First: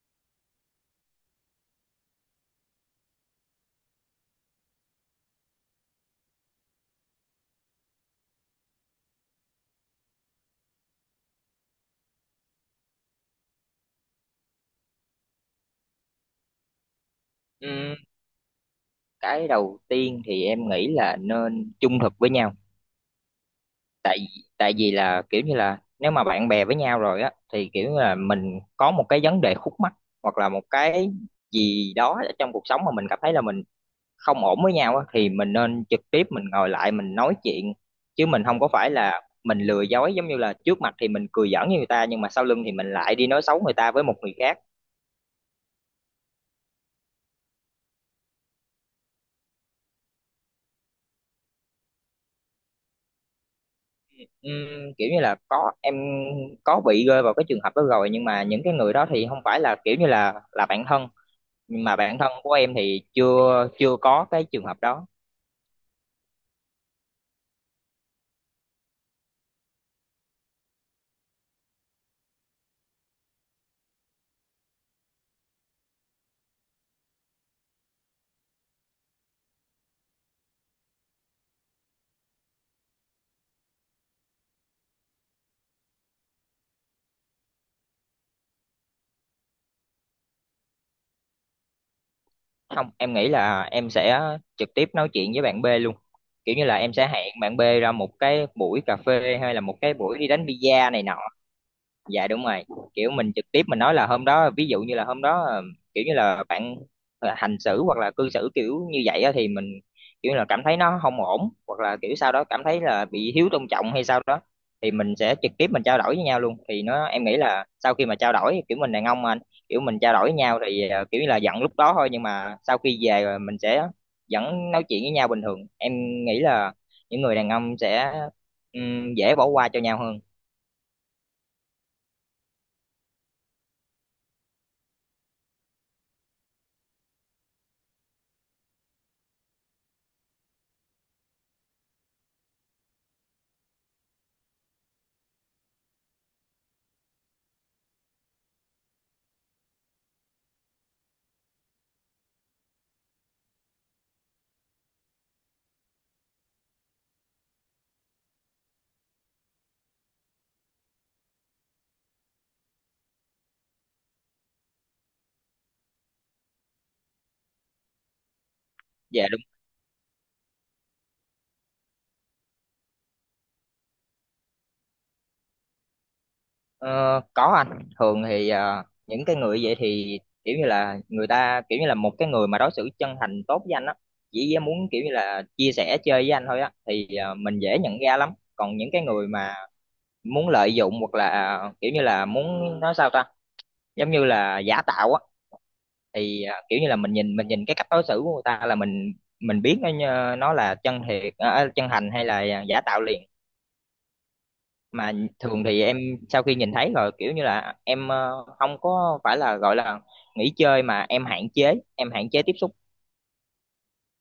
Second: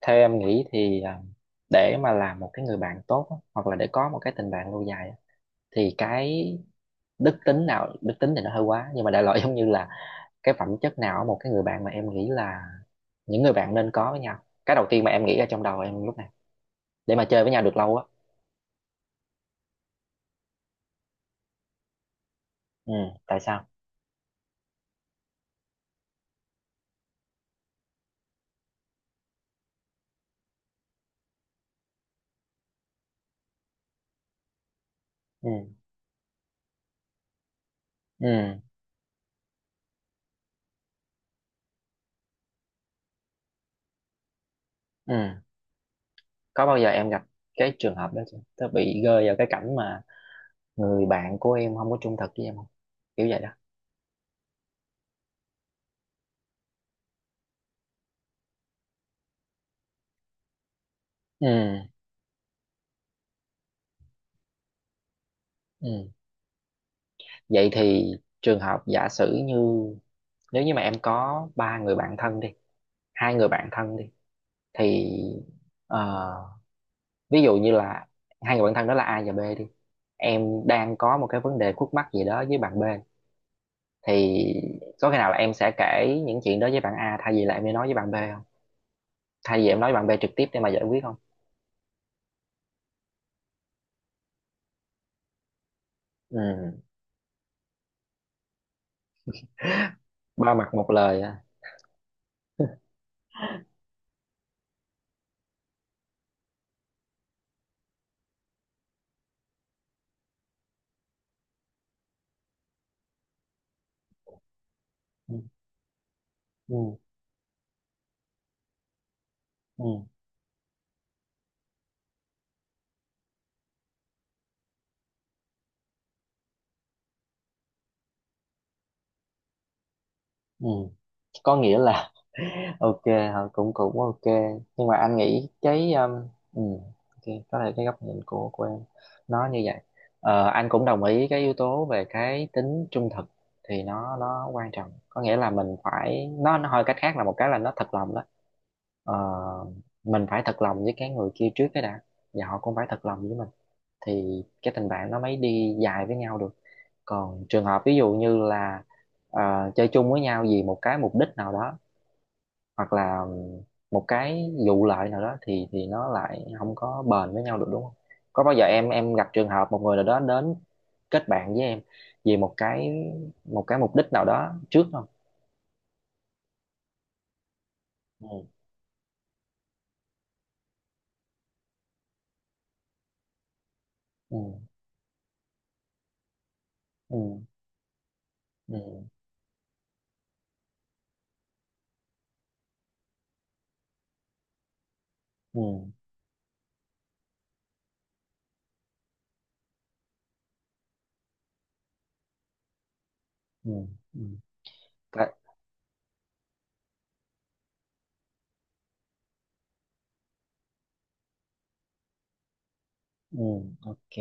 Theo em nghĩ thì để mà làm một cái người bạn tốt á, hoặc là để có một cái tình bạn lâu dài á, thì cái đức tính nào, đức tính thì nó hơi quá nhưng mà đại loại giống như là cái phẩm chất nào ở một cái người bạn mà em nghĩ là những người bạn nên có với nhau, cái đầu tiên mà em nghĩ ra trong đầu em lúc này để mà chơi với nhau được Ừm, lâu á. cái đầu tiên thì em nghĩ là nên trung thực với nhau. Ừ. Tại sao? Tại tại vì là kiểu như là nếu mà bạn bè với nhau rồi á thì kiểu như là mình có một cái vấn đề khúc mắc hoặc là một cái gì đó ở trong cuộc sống mà mình cảm thấy là mình không ổn với nhau á, thì Ừ. mình nên trực tiếp mình ngồi lại mình nói chuyện, chứ mình Ừ. không có phải là mình lừa dối, giống như là trước mặt thì mình cười giỡn với người ta nhưng mà sau lưng thì mình lại đi nói xấu người ta với một người khác. Ừ. Có bao giờ em gặp cái trường hợp đó chưa, tớ bị rơi vào cái cảnh mà người bạn của em không có trung thực với em không, kiểu vậy đó? Kiểu như là có, em có bị rơi vào cái trường hợp đó rồi, nhưng mà những cái người đó thì không phải là kiểu như là bạn thân. Ừ. Nhưng mà bạn thân của em thì chưa chưa có cái trường hợp đó. Ừ. Vậy thì trường hợp giả sử như nếu như mà em có ba người bạn thân đi, hai người bạn thân đi thì ờ, ví dụ như là hai người bạn thân đó là A và B đi. Em đang có một cái vấn đề khúc mắc gì đó với bạn B thì có khi nào là em sẽ kể những chuyện đó với bạn A thay vì là em đi nói với bạn B không? Thay vì em nói với bạn B trực tiếp để mà giải quyết không? Không, em nghĩ là em sẽ trực tiếp nói chuyện với bạn B luôn. Ừ, Kiểu như là em sẽ hẹn bạn B ra một cái buổi cà phê hay là một cái buổi đi đánh ba mặt một bi-a này nọ. lời à. Dạ đúng rồi, kiểu mình trực tiếp mình nói là hôm đó, ví dụ như là hôm đó kiểu như là bạn hành xử hoặc là cư xử kiểu như vậy á, thì mình kiểu như là cảm thấy nó không ổn, hoặc là kiểu sau đó cảm thấy là bị thiếu tôn trọng hay sao đó, thì mình Ừ. sẽ trực tiếp mình trao đổi với nhau luôn, thì Ừ. nó em nghĩ là sau khi mà trao đổi kiểu mình đàn ông mà anh, kiểu mình Ừ. trao đổi với nhau thì kiểu như là giận lúc đó thôi nhưng mà sau khi về rồi mình sẽ vẫn nói chuyện với nhau bình thường. Em nghĩ là những người đàn ông sẽ dễ bỏ qua cho nhau hơn. Ừ. Có nghĩa là ok hả? Cũng cũng ok, nhưng mà anh nghĩ cái ừ, ok, có thể cái góc nhìn của em nó như vậy. Anh cũng đồng ý cái yếu tố về cái tính trung thực thì nó quan trọng, có nghĩa là mình phải, nó hơi cách khác là một cái là nó thật lòng đó. Ờ, mình phải thật lòng với cái người kia trước cái đã, và họ cũng phải thật lòng với mình thì cái tình bạn nó mới đi dài với nhau được. Còn trường hợp ví dụ như là chơi chung với nhau vì một cái mục đích nào đó, hoặc là một cái vụ lợi nào đó thì nó lại không có bền với nhau được, đúng không? Có bao giờ em Dạ. gặp trường hợp một người nào đó đến kết bạn với em vì một cái mục đích nào đó trước không? Ờ, có, anh thường thì Ừ. Những cái người vậy thì kiểu như là người ta kiểu như là một cái người mà đối xử chân thành tốt với anh á, Ừ. chỉ muốn kiểu như là chia sẻ chơi với anh thôi á, thì Ừ. Mình dễ nhận ra lắm. Còn Ừ. những cái người mà muốn lợi dụng hoặc là kiểu như là muốn nói sao ta, giống như là giả tạo á, Ừ. thì kiểu như là mình nhìn cái cách đối xử của người ta là mình biết nó nó là chân thiệt, chân thành hay là giả tạo liền. Ừ. Ừ. Mà thường thì em sau khi nhìn thấy rồi kiểu như là em, không có phải là gọi là nghỉ chơi mà em hạn chế, em hạn chế tiếp xúc. Ừ. Ok.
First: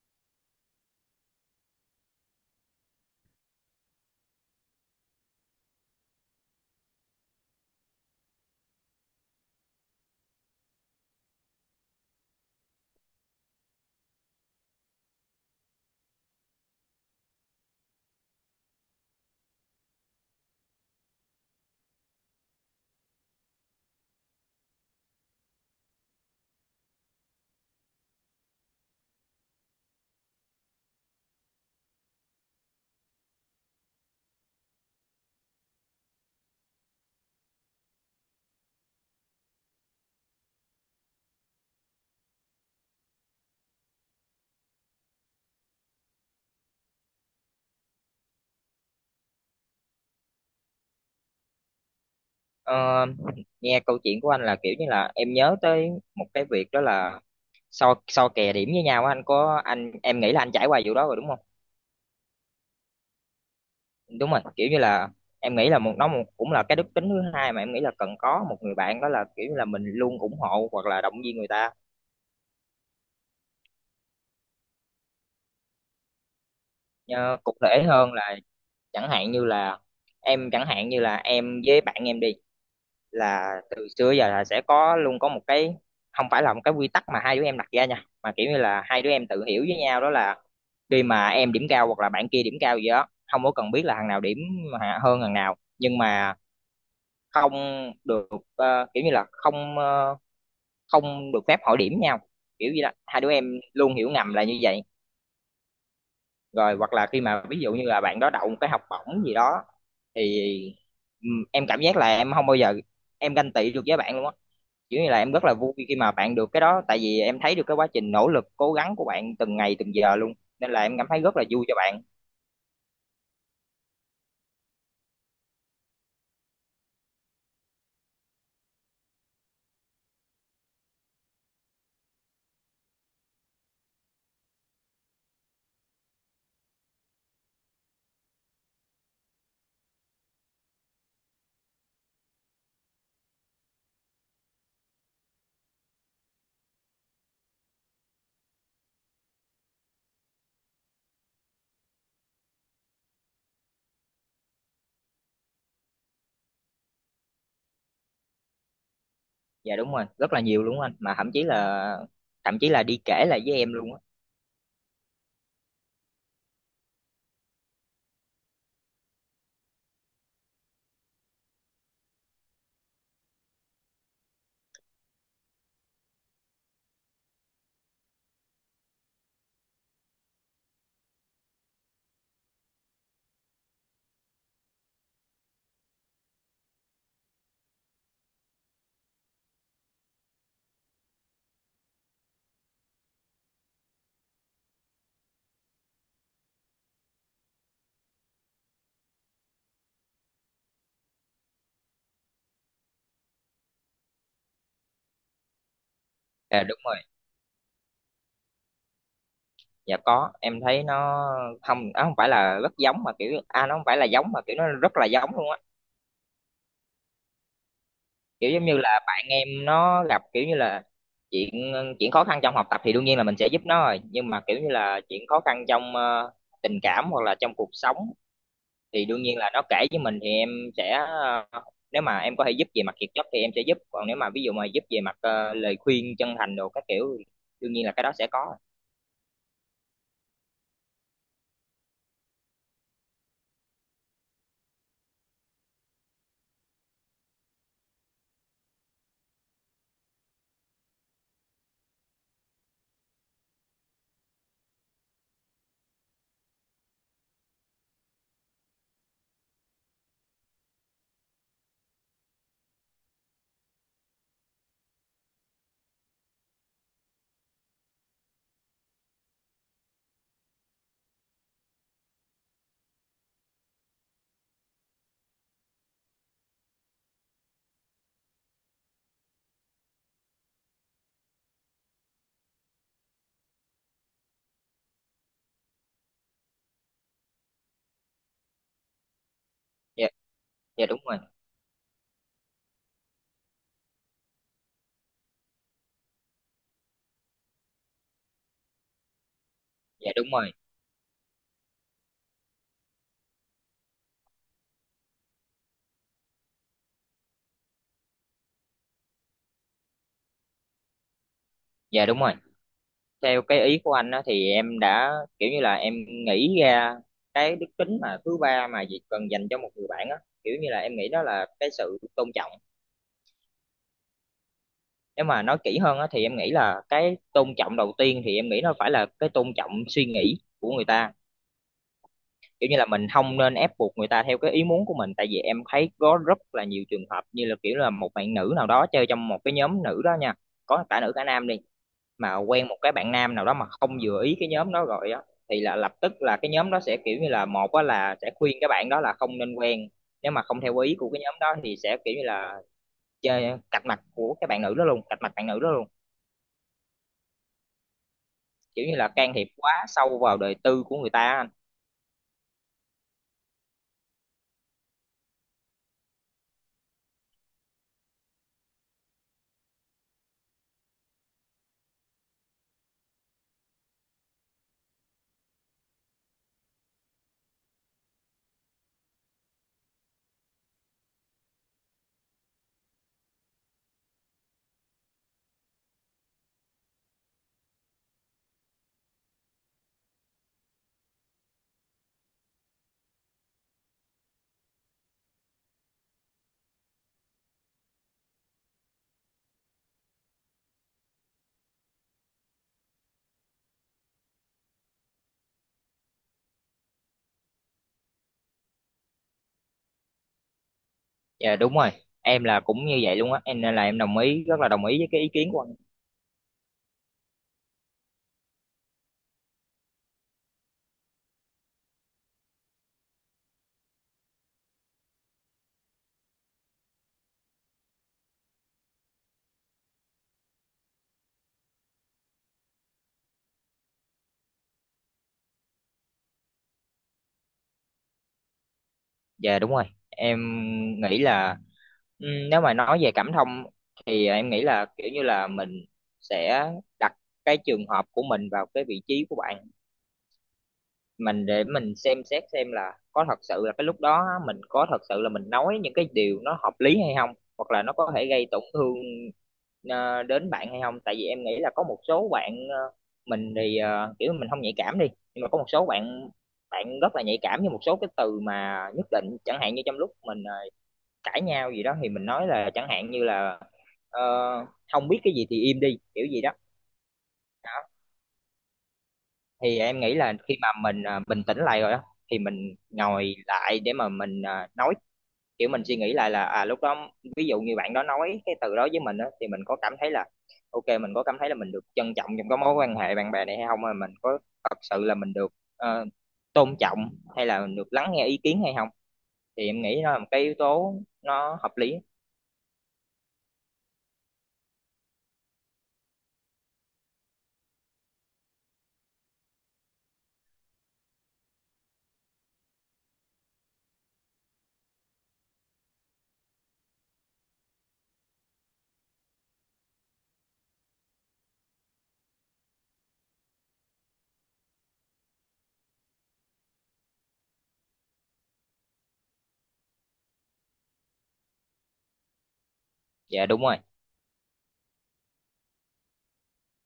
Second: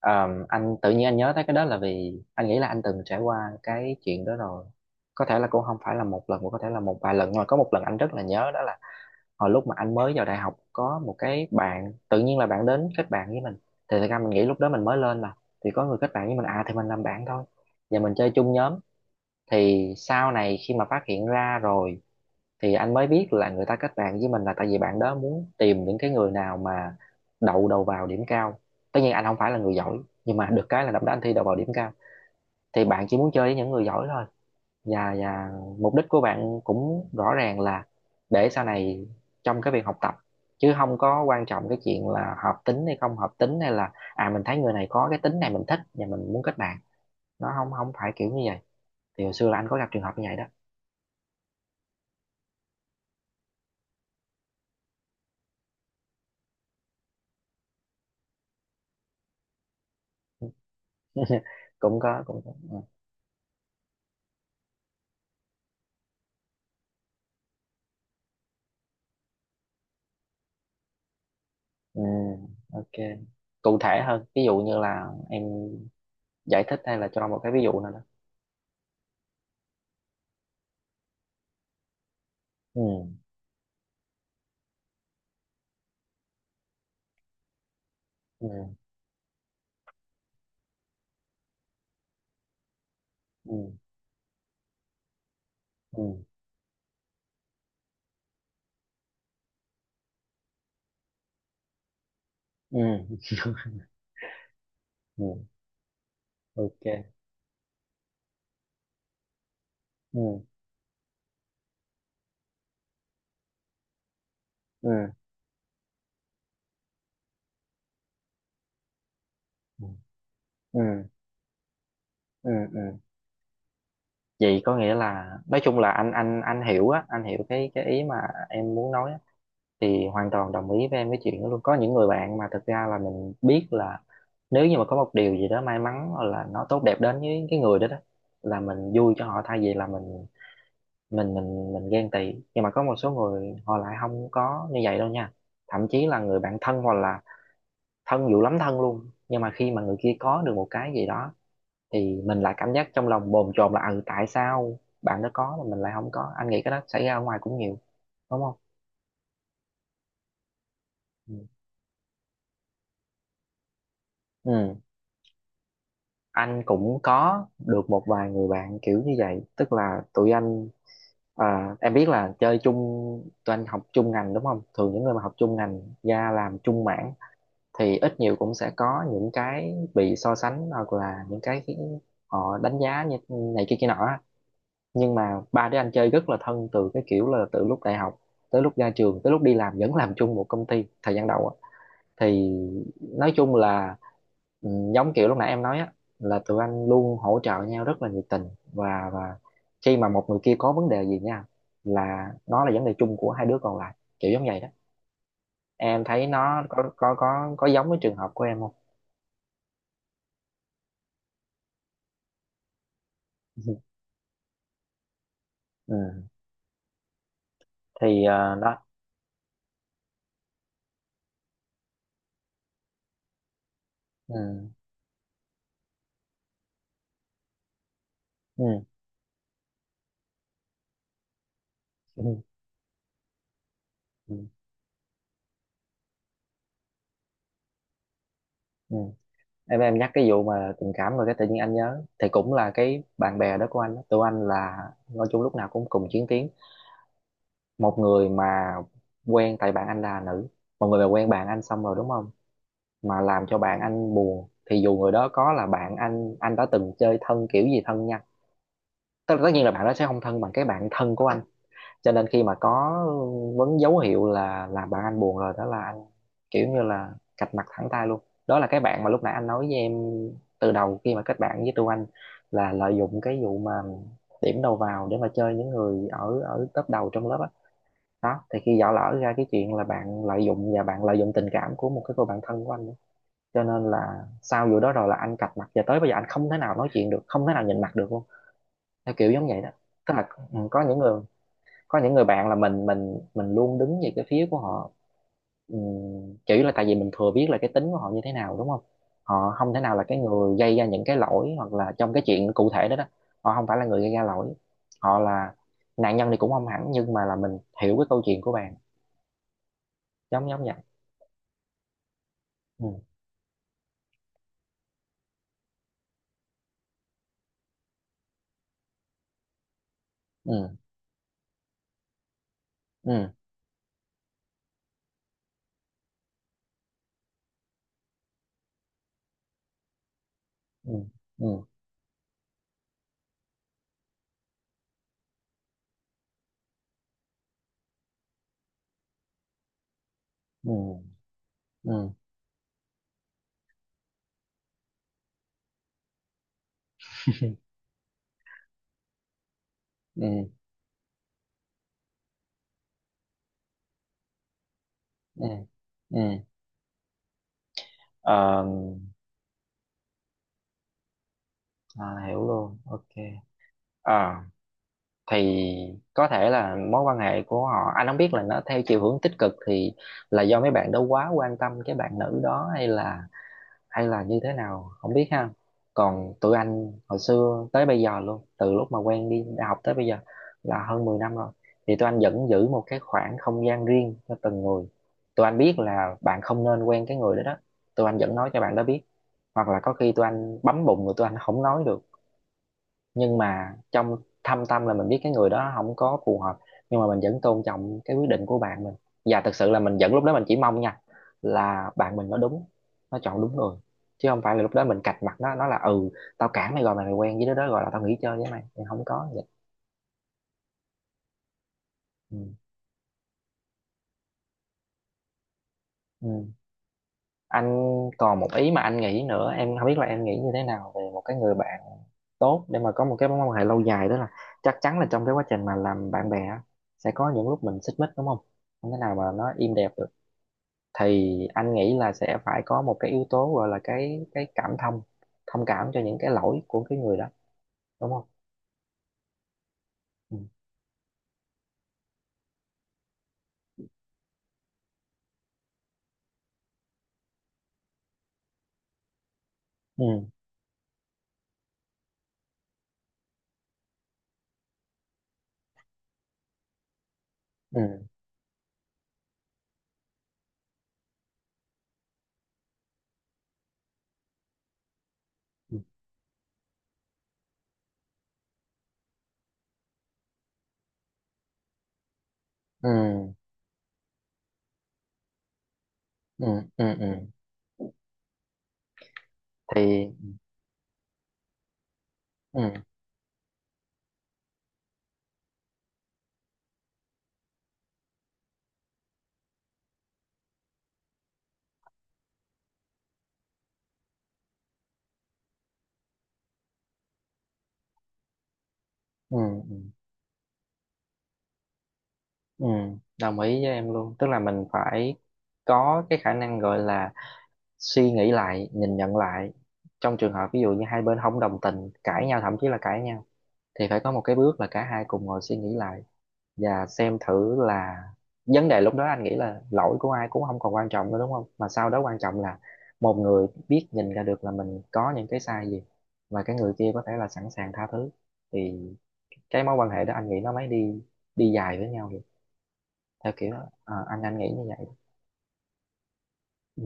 Anh tự nhiên anh nhớ tới cái đó là vì anh nghĩ là anh từng trải qua cái chuyện đó rồi. Có thể là cũng không phải là một lần, mà có thể là một vài lần. Nhưng mà có một lần anh rất là nhớ, đó là hồi lúc mà anh mới vào đại học có một cái bạn, tự nhiên là bạn đến kết bạn với mình. Thì thật ra mình nghĩ lúc đó mình mới lên mà. Thì có người kết bạn với mình, à thì mình làm bạn thôi. Và mình chơi chung nhóm. Thì sau này khi mà phát hiện ra rồi thì anh mới biết là người ta kết bạn với mình là tại vì bạn đó muốn tìm những cái người nào mà đậu đầu vào điểm cao. Tất nhiên anh không phải là người giỏi, nhưng mà được cái là năm đó anh thi đậu vào điểm cao, thì bạn chỉ muốn chơi với những người giỏi thôi. Và mục đích của bạn cũng rõ ràng là để sau này trong cái việc học tập, chứ không có quan trọng cái chuyện là hợp tính hay không hợp tính, hay là mình thấy người này có cái tính này mình thích và mình muốn kết bạn. Nó không không phải kiểu như vậy. Thì hồi xưa là anh có gặp trường hợp như vậy đó. Ờ, nghe câu chuyện của anh là kiểu như là em nhớ tới một cái việc đó là so so kè điểm với nhau á, anh có, anh em nghĩ là anh trải qua vụ đó rồi đúng không. Cũng có, cũng có. Ừ. Đúng rồi, kiểu như là em nghĩ là một nó một, cũng là cái đức tính thứ hai mà em nghĩ là cần có một người bạn, đó là kiểu như là mình luôn ủng hộ hoặc là động viên người ta. Ừ, ok. Cụ thể hơn, ví dụ như là em giải thích hay là cho Ờ, một cái cụ ví dụ thể nào đó. hơn là chẳng hạn như là em, chẳng hạn như là em với bạn em đi, Ừ. là từ xưa giờ là sẽ có luôn có một cái, không phải là một cái quy tắc mà hai đứa em đặt ra nha, mà kiểu Ừ. như là hai đứa em tự hiểu với nhau, đó là khi mà em điểm cao hoặc là bạn kia điểm cao gì đó, không có Ừ. cần biết là thằng nào điểm hơn thằng nào, nhưng Ừ. mà không được, kiểu như là không, không được phép hỏi điểm nhau. Kiểu Ừ. như là hai đứa em luôn hiểu ngầm là như vậy. Ừ. Rồi hoặc Ok. là khi mà ví dụ như là bạn đó đậu một cái học bổng gì đó, Ừ. thì em cảm giác là em không bao giờ em ganh tị được với bạn luôn á. Ừ. Kiểu như là em rất là vui khi mà bạn được cái đó, tại vì em thấy được cái quá trình nỗ lực cố gắng của bạn từng ngày Ừ. từng giờ luôn, nên là em Ừ. cảm thấy rất là vui cho bạn. Ừ. Ừ. Vậy có nghĩa là nói chung là anh hiểu á, anh hiểu cái ý mà em muốn nói á, thì hoàn toàn đồng ý với em cái chuyện đó luôn. Có những người bạn mà thực ra là mình biết là nếu như mà có một điều gì đó may mắn hoặc là nó tốt đẹp đến với cái người đó đó, là mình vui cho họ thay vì là mình ghen tị. Nhưng mà có một số người họ lại không có như vậy đâu nha, thậm chí là người bạn thân, hoặc là thân dữ lắm, thân luôn, nhưng mà khi mà người kia có được một cái gì đó thì mình lại cảm giác trong lòng bồn chồn là ừ tại sao bạn đó có mà mình lại không có. Anh nghĩ cái đó xảy ra ở ngoài cũng nhiều, đúng không? Dạ đúng rồi, rất là nhiều luôn anh, mà thậm Ừ. chí là, thậm chí là đi kể lại với em luôn á. Ừ. Anh cũng có được một vài người bạn kiểu như vậy, tức là tụi anh, em biết là chơi chung, tụi anh học chung ngành đúng không, thường những người mà học chung ngành ra làm chung mảng thì ít nhiều cũng sẽ có những cái bị so sánh, hoặc là những cái khiến họ đánh giá như này kia kia nọ á. Nhưng mà ba đứa anh chơi rất là thân, từ cái kiểu là từ lúc đại học tới lúc ra trường tới lúc đi làm vẫn làm chung một công ty thời gian đầu á. Thì nói chung là ừ, giống kiểu lúc nãy em nói á, là tụi anh luôn hỗ trợ nhau rất là nhiệt tình. Và khi mà một người kia có vấn đề gì nha, là nó là vấn đề chung của hai đứa còn lại, kiểu giống vậy đó. Em thấy nó Dạ đúng có rồi, có có có giống với trường hợp của em không? dạ có, em thấy nó không, nó không phải là rất giống mà kiểu à, nó không phải là giống mà kiểu nó rất là giống luôn á. Ừ. Thì Kiểu giống như đó. là bạn em nó gặp kiểu như là chuyện chuyện khó khăn trong học tập thì đương nhiên là mình sẽ giúp nó rồi, nhưng Ừ. mà kiểu như là chuyện khó khăn trong tình cảm hoặc là trong cuộc sống, Ừ. thì đương nhiên là nó kể với mình thì em sẽ ờ, nếu mà Ừ. em có thể giúp về mặt kiệt chất thì em sẽ giúp, còn nếu mà ví Ừ. dụ mà giúp về mặt lời khuyên chân thành đồ các kiểu thì đương nhiên là cái đó sẽ có. Ừ. Em nhắc cái vụ mà tình cảm rồi cái tự nhiên anh nhớ, thì cũng là cái bạn bè đó của anh đó. Tụi anh là nói chung lúc nào cũng cùng chiến tuyến. Một người mà quen, tại bạn anh là nữ, một người mà quen bạn anh xong rồi đúng không, mà làm cho bạn anh buồn thì dù người đó có là bạn anh đã từng chơi thân kiểu gì thân nha, tất tất nhiên là bạn đó sẽ không thân bằng cái bạn thân của anh, cho nên khi mà có vấn, dấu hiệu là làm bạn anh buồn rồi đó là anh kiểu như là cạch mặt thẳng tay luôn. Đó là cái bạn mà lúc nãy anh nói với em, từ đầu khi mà kết bạn với Trương Anh là lợi dụng cái vụ mà điểm đầu vào để mà chơi những người ở ở top đầu trong lớp á đó. Thì khi dở lỡ ra cái chuyện là bạn lợi dụng, và bạn lợi dụng tình cảm của một cái cô bạn thân của anh đó, cho nên là sau vụ đó rồi là anh cạch mặt, và tới bây giờ anh không thể nào nói chuyện được, không thể nào nhìn mặt được luôn, theo kiểu giống vậy đó. Dạ. Tức là ừ, Dạ đúng rồi. có những người bạn là mình luôn đứng về cái phía của họ. Ừm, Chủ yếu là tại vì mình thừa biết là cái tính của họ như thế nào, đúng không, họ không thể nào là Dạ cái đúng rồi. người gây ra những cái lỗi hoặc là trong cái chuyện cụ thể đó đó, họ không phải là người gây ra lỗi, họ là nạn nhân thì cũng không hẳn, nhưng mà là mình hiểu cái câu chuyện của bạn, giống giống vậy. Dạ đúng rồi. Ừ. Theo cái ý của anh á thì em đã kiểu như là em nghĩ ra cái đức tính mà thứ ba mà Việt cần dành cho một người bạn á, kiểu như Ừ. là em nghĩ đó là cái sự tôn trọng. Ừ. Nếu mà nói kỹ hơn á thì em nghĩ là cái tôn trọng đầu tiên thì em nghĩ nó phải là cái tôn trọng suy nghĩ của người Ừ. ta. Ừ. Kiểu như là mình không nên ép buộc người ta theo cái ý muốn của mình, tại vì em thấy có rất là nhiều trường hợp như là kiểu là một bạn nữ nào đó chơi trong một cái nhóm nữ đó nha, có cả nữ cả nam đi, Ừ. Ừ. mà quen một cái bạn nam nào đó mà không vừa ý cái nhóm đó rồi á, thì là lập tức là cái nhóm đó sẽ kiểu như là một á là sẽ khuyên cái bạn đó là không nên quen. Nếu Ừ. mà không theo ý của cái nhóm đó thì sẽ kiểu như là chơi cạch mặt của cái bạn nữ đó luôn, cạch mặt Ừ. bạn nữ đó luôn. Ừ. Ờ, Kiểu như là can thiệp quá sâu vào đời tư của người ta. À, hiểu luôn, ok. Ờ thì có thể là mối quan hệ của họ anh không biết là nó theo chiều hướng tích cực, thì là do mấy bạn đó quá quan tâm cái bạn nữ đó, hay là như thế nào không biết ha. Còn tụi anh hồi xưa tới bây giờ luôn, từ lúc mà quen đi đại học tới bây giờ là hơn 10 năm rồi, thì tụi anh vẫn giữ một cái khoảng không gian riêng cho từng người. Tụi anh biết là bạn không nên quen cái người đó đó, tụi anh vẫn nói cho bạn đó biết, hoặc là có khi tụi anh bấm bụng rồi tụi anh không nói được, nhưng mà trong thâm tâm là mình biết cái người đó không có phù hợp, nhưng mà mình vẫn tôn trọng cái quyết định của bạn mình. Và thực sự là mình vẫn, lúc đó mình chỉ mong nha, là bạn mình nó đúng, nó chọn đúng người, chứ không phải là lúc đó mình cạch mặt nó là ừ tao cản mày rồi mày quen với đứa đó rồi là tao nghỉ chơi với mày, thì không có vậy. Dạ đúng rồi, em Ừ. là cũng như vậy luôn á em, nên là em đồng ý, rất là đồng ý với cái ý kiến của anh. Ừ. Anh còn một ý mà anh nghĩ nữa, em không biết là em nghĩ như thế nào về một cái người bạn tốt để mà có một cái mối quan hệ lâu dài, đó là chắc chắn là trong cái quá trình mà làm bạn bè á, sẽ có những lúc mình xích mích đúng không, không thể nào mà nó im đẹp, thì anh nghĩ là sẽ phải có một cái yếu tố gọi là cái cảm thông, thông cảm cho những cái lỗi của cái người đó, đúng không? Dạ đúng rồi, Ừ. em nghĩ là ừ, nếu mà nói về cảm thông thì em nghĩ là kiểu như là mình sẽ đặt cái trường hợp của mình vào cái vị trí của bạn Ừ. mình, để mình xem xét xem là có thật sự là cái lúc đó á, mình có thật sự là mình nói những cái điều nó hợp lý hay không, hoặc Ừ. là nó có thể gây tổn thương đến bạn hay không, tại vì em nghĩ là có một số bạn mình thì kiểu mình không nhạy cảm đi, nhưng mà có một Ừ. số bạn, bạn rất là nhạy cảm với một số cái từ mà nhất định, chẳng hạn như trong lúc mình cãi nhau gì đó thì mình nói là chẳng hạn như Ừ. là ờ, không biết cái gì thì im đi kiểu gì Ừ. đó. Ừ. Ừ. À, thì em Thì. nghĩ là khi mà mình bình tĩnh lại rồi á thì Ừ. mình ngồi lại để mà mình nói, kiểu mình suy nghĩ lại là à lúc đó, ví dụ như bạn đó nói cái từ đó với mình á thì mình có cảm thấy là ok, mình có cảm thấy là mình được trân trọng trong cái mối quan hệ bạn bè này hay không, mà mình có thật sự là mình được ờ, tôn trọng hay là mình được lắng nghe ý kiến hay không. Ừ. Thì Ừ. em nghĩ nó là một cái yếu tố nó hợp lý. Ừ. Đồng ý với em luôn, tức là mình phải có cái khả năng gọi là suy nghĩ lại, nhìn nhận lại, trong trường hợp ví dụ như hai bên không đồng tình, cãi nhau, thậm chí là cãi nhau, thì phải có một cái bước là cả hai cùng ngồi suy nghĩ lại, và xem thử là vấn đề lúc đó anh nghĩ là lỗi của ai cũng không còn quan trọng nữa, đúng không, mà sau đó quan trọng là một người biết nhìn ra được là mình có những cái sai gì, và cái người kia có thể là sẵn sàng tha thứ, thì cái mối quan hệ đó anh nghĩ nó mới đi đi dài với nhau được, theo Dạ kiểu đúng đó. rồi. Ờ, anh nghĩ như vậy. Ừ.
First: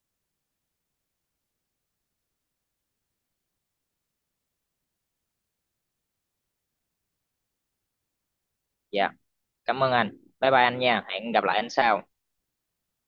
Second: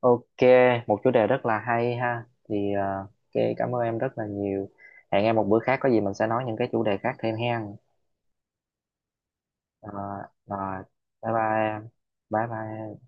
Ok, một chủ đề rất là hay ha, thì ok, cảm ơn em rất là nhiều, hẹn em một bữa khác có gì mình sẽ nói những cái chủ đề khác thêm hen. Dạ cảm Ờ, ơn anh. Bye bye anh Rồi, nha, hẹn bye bye gặp lại anh em, sau. bye bye em.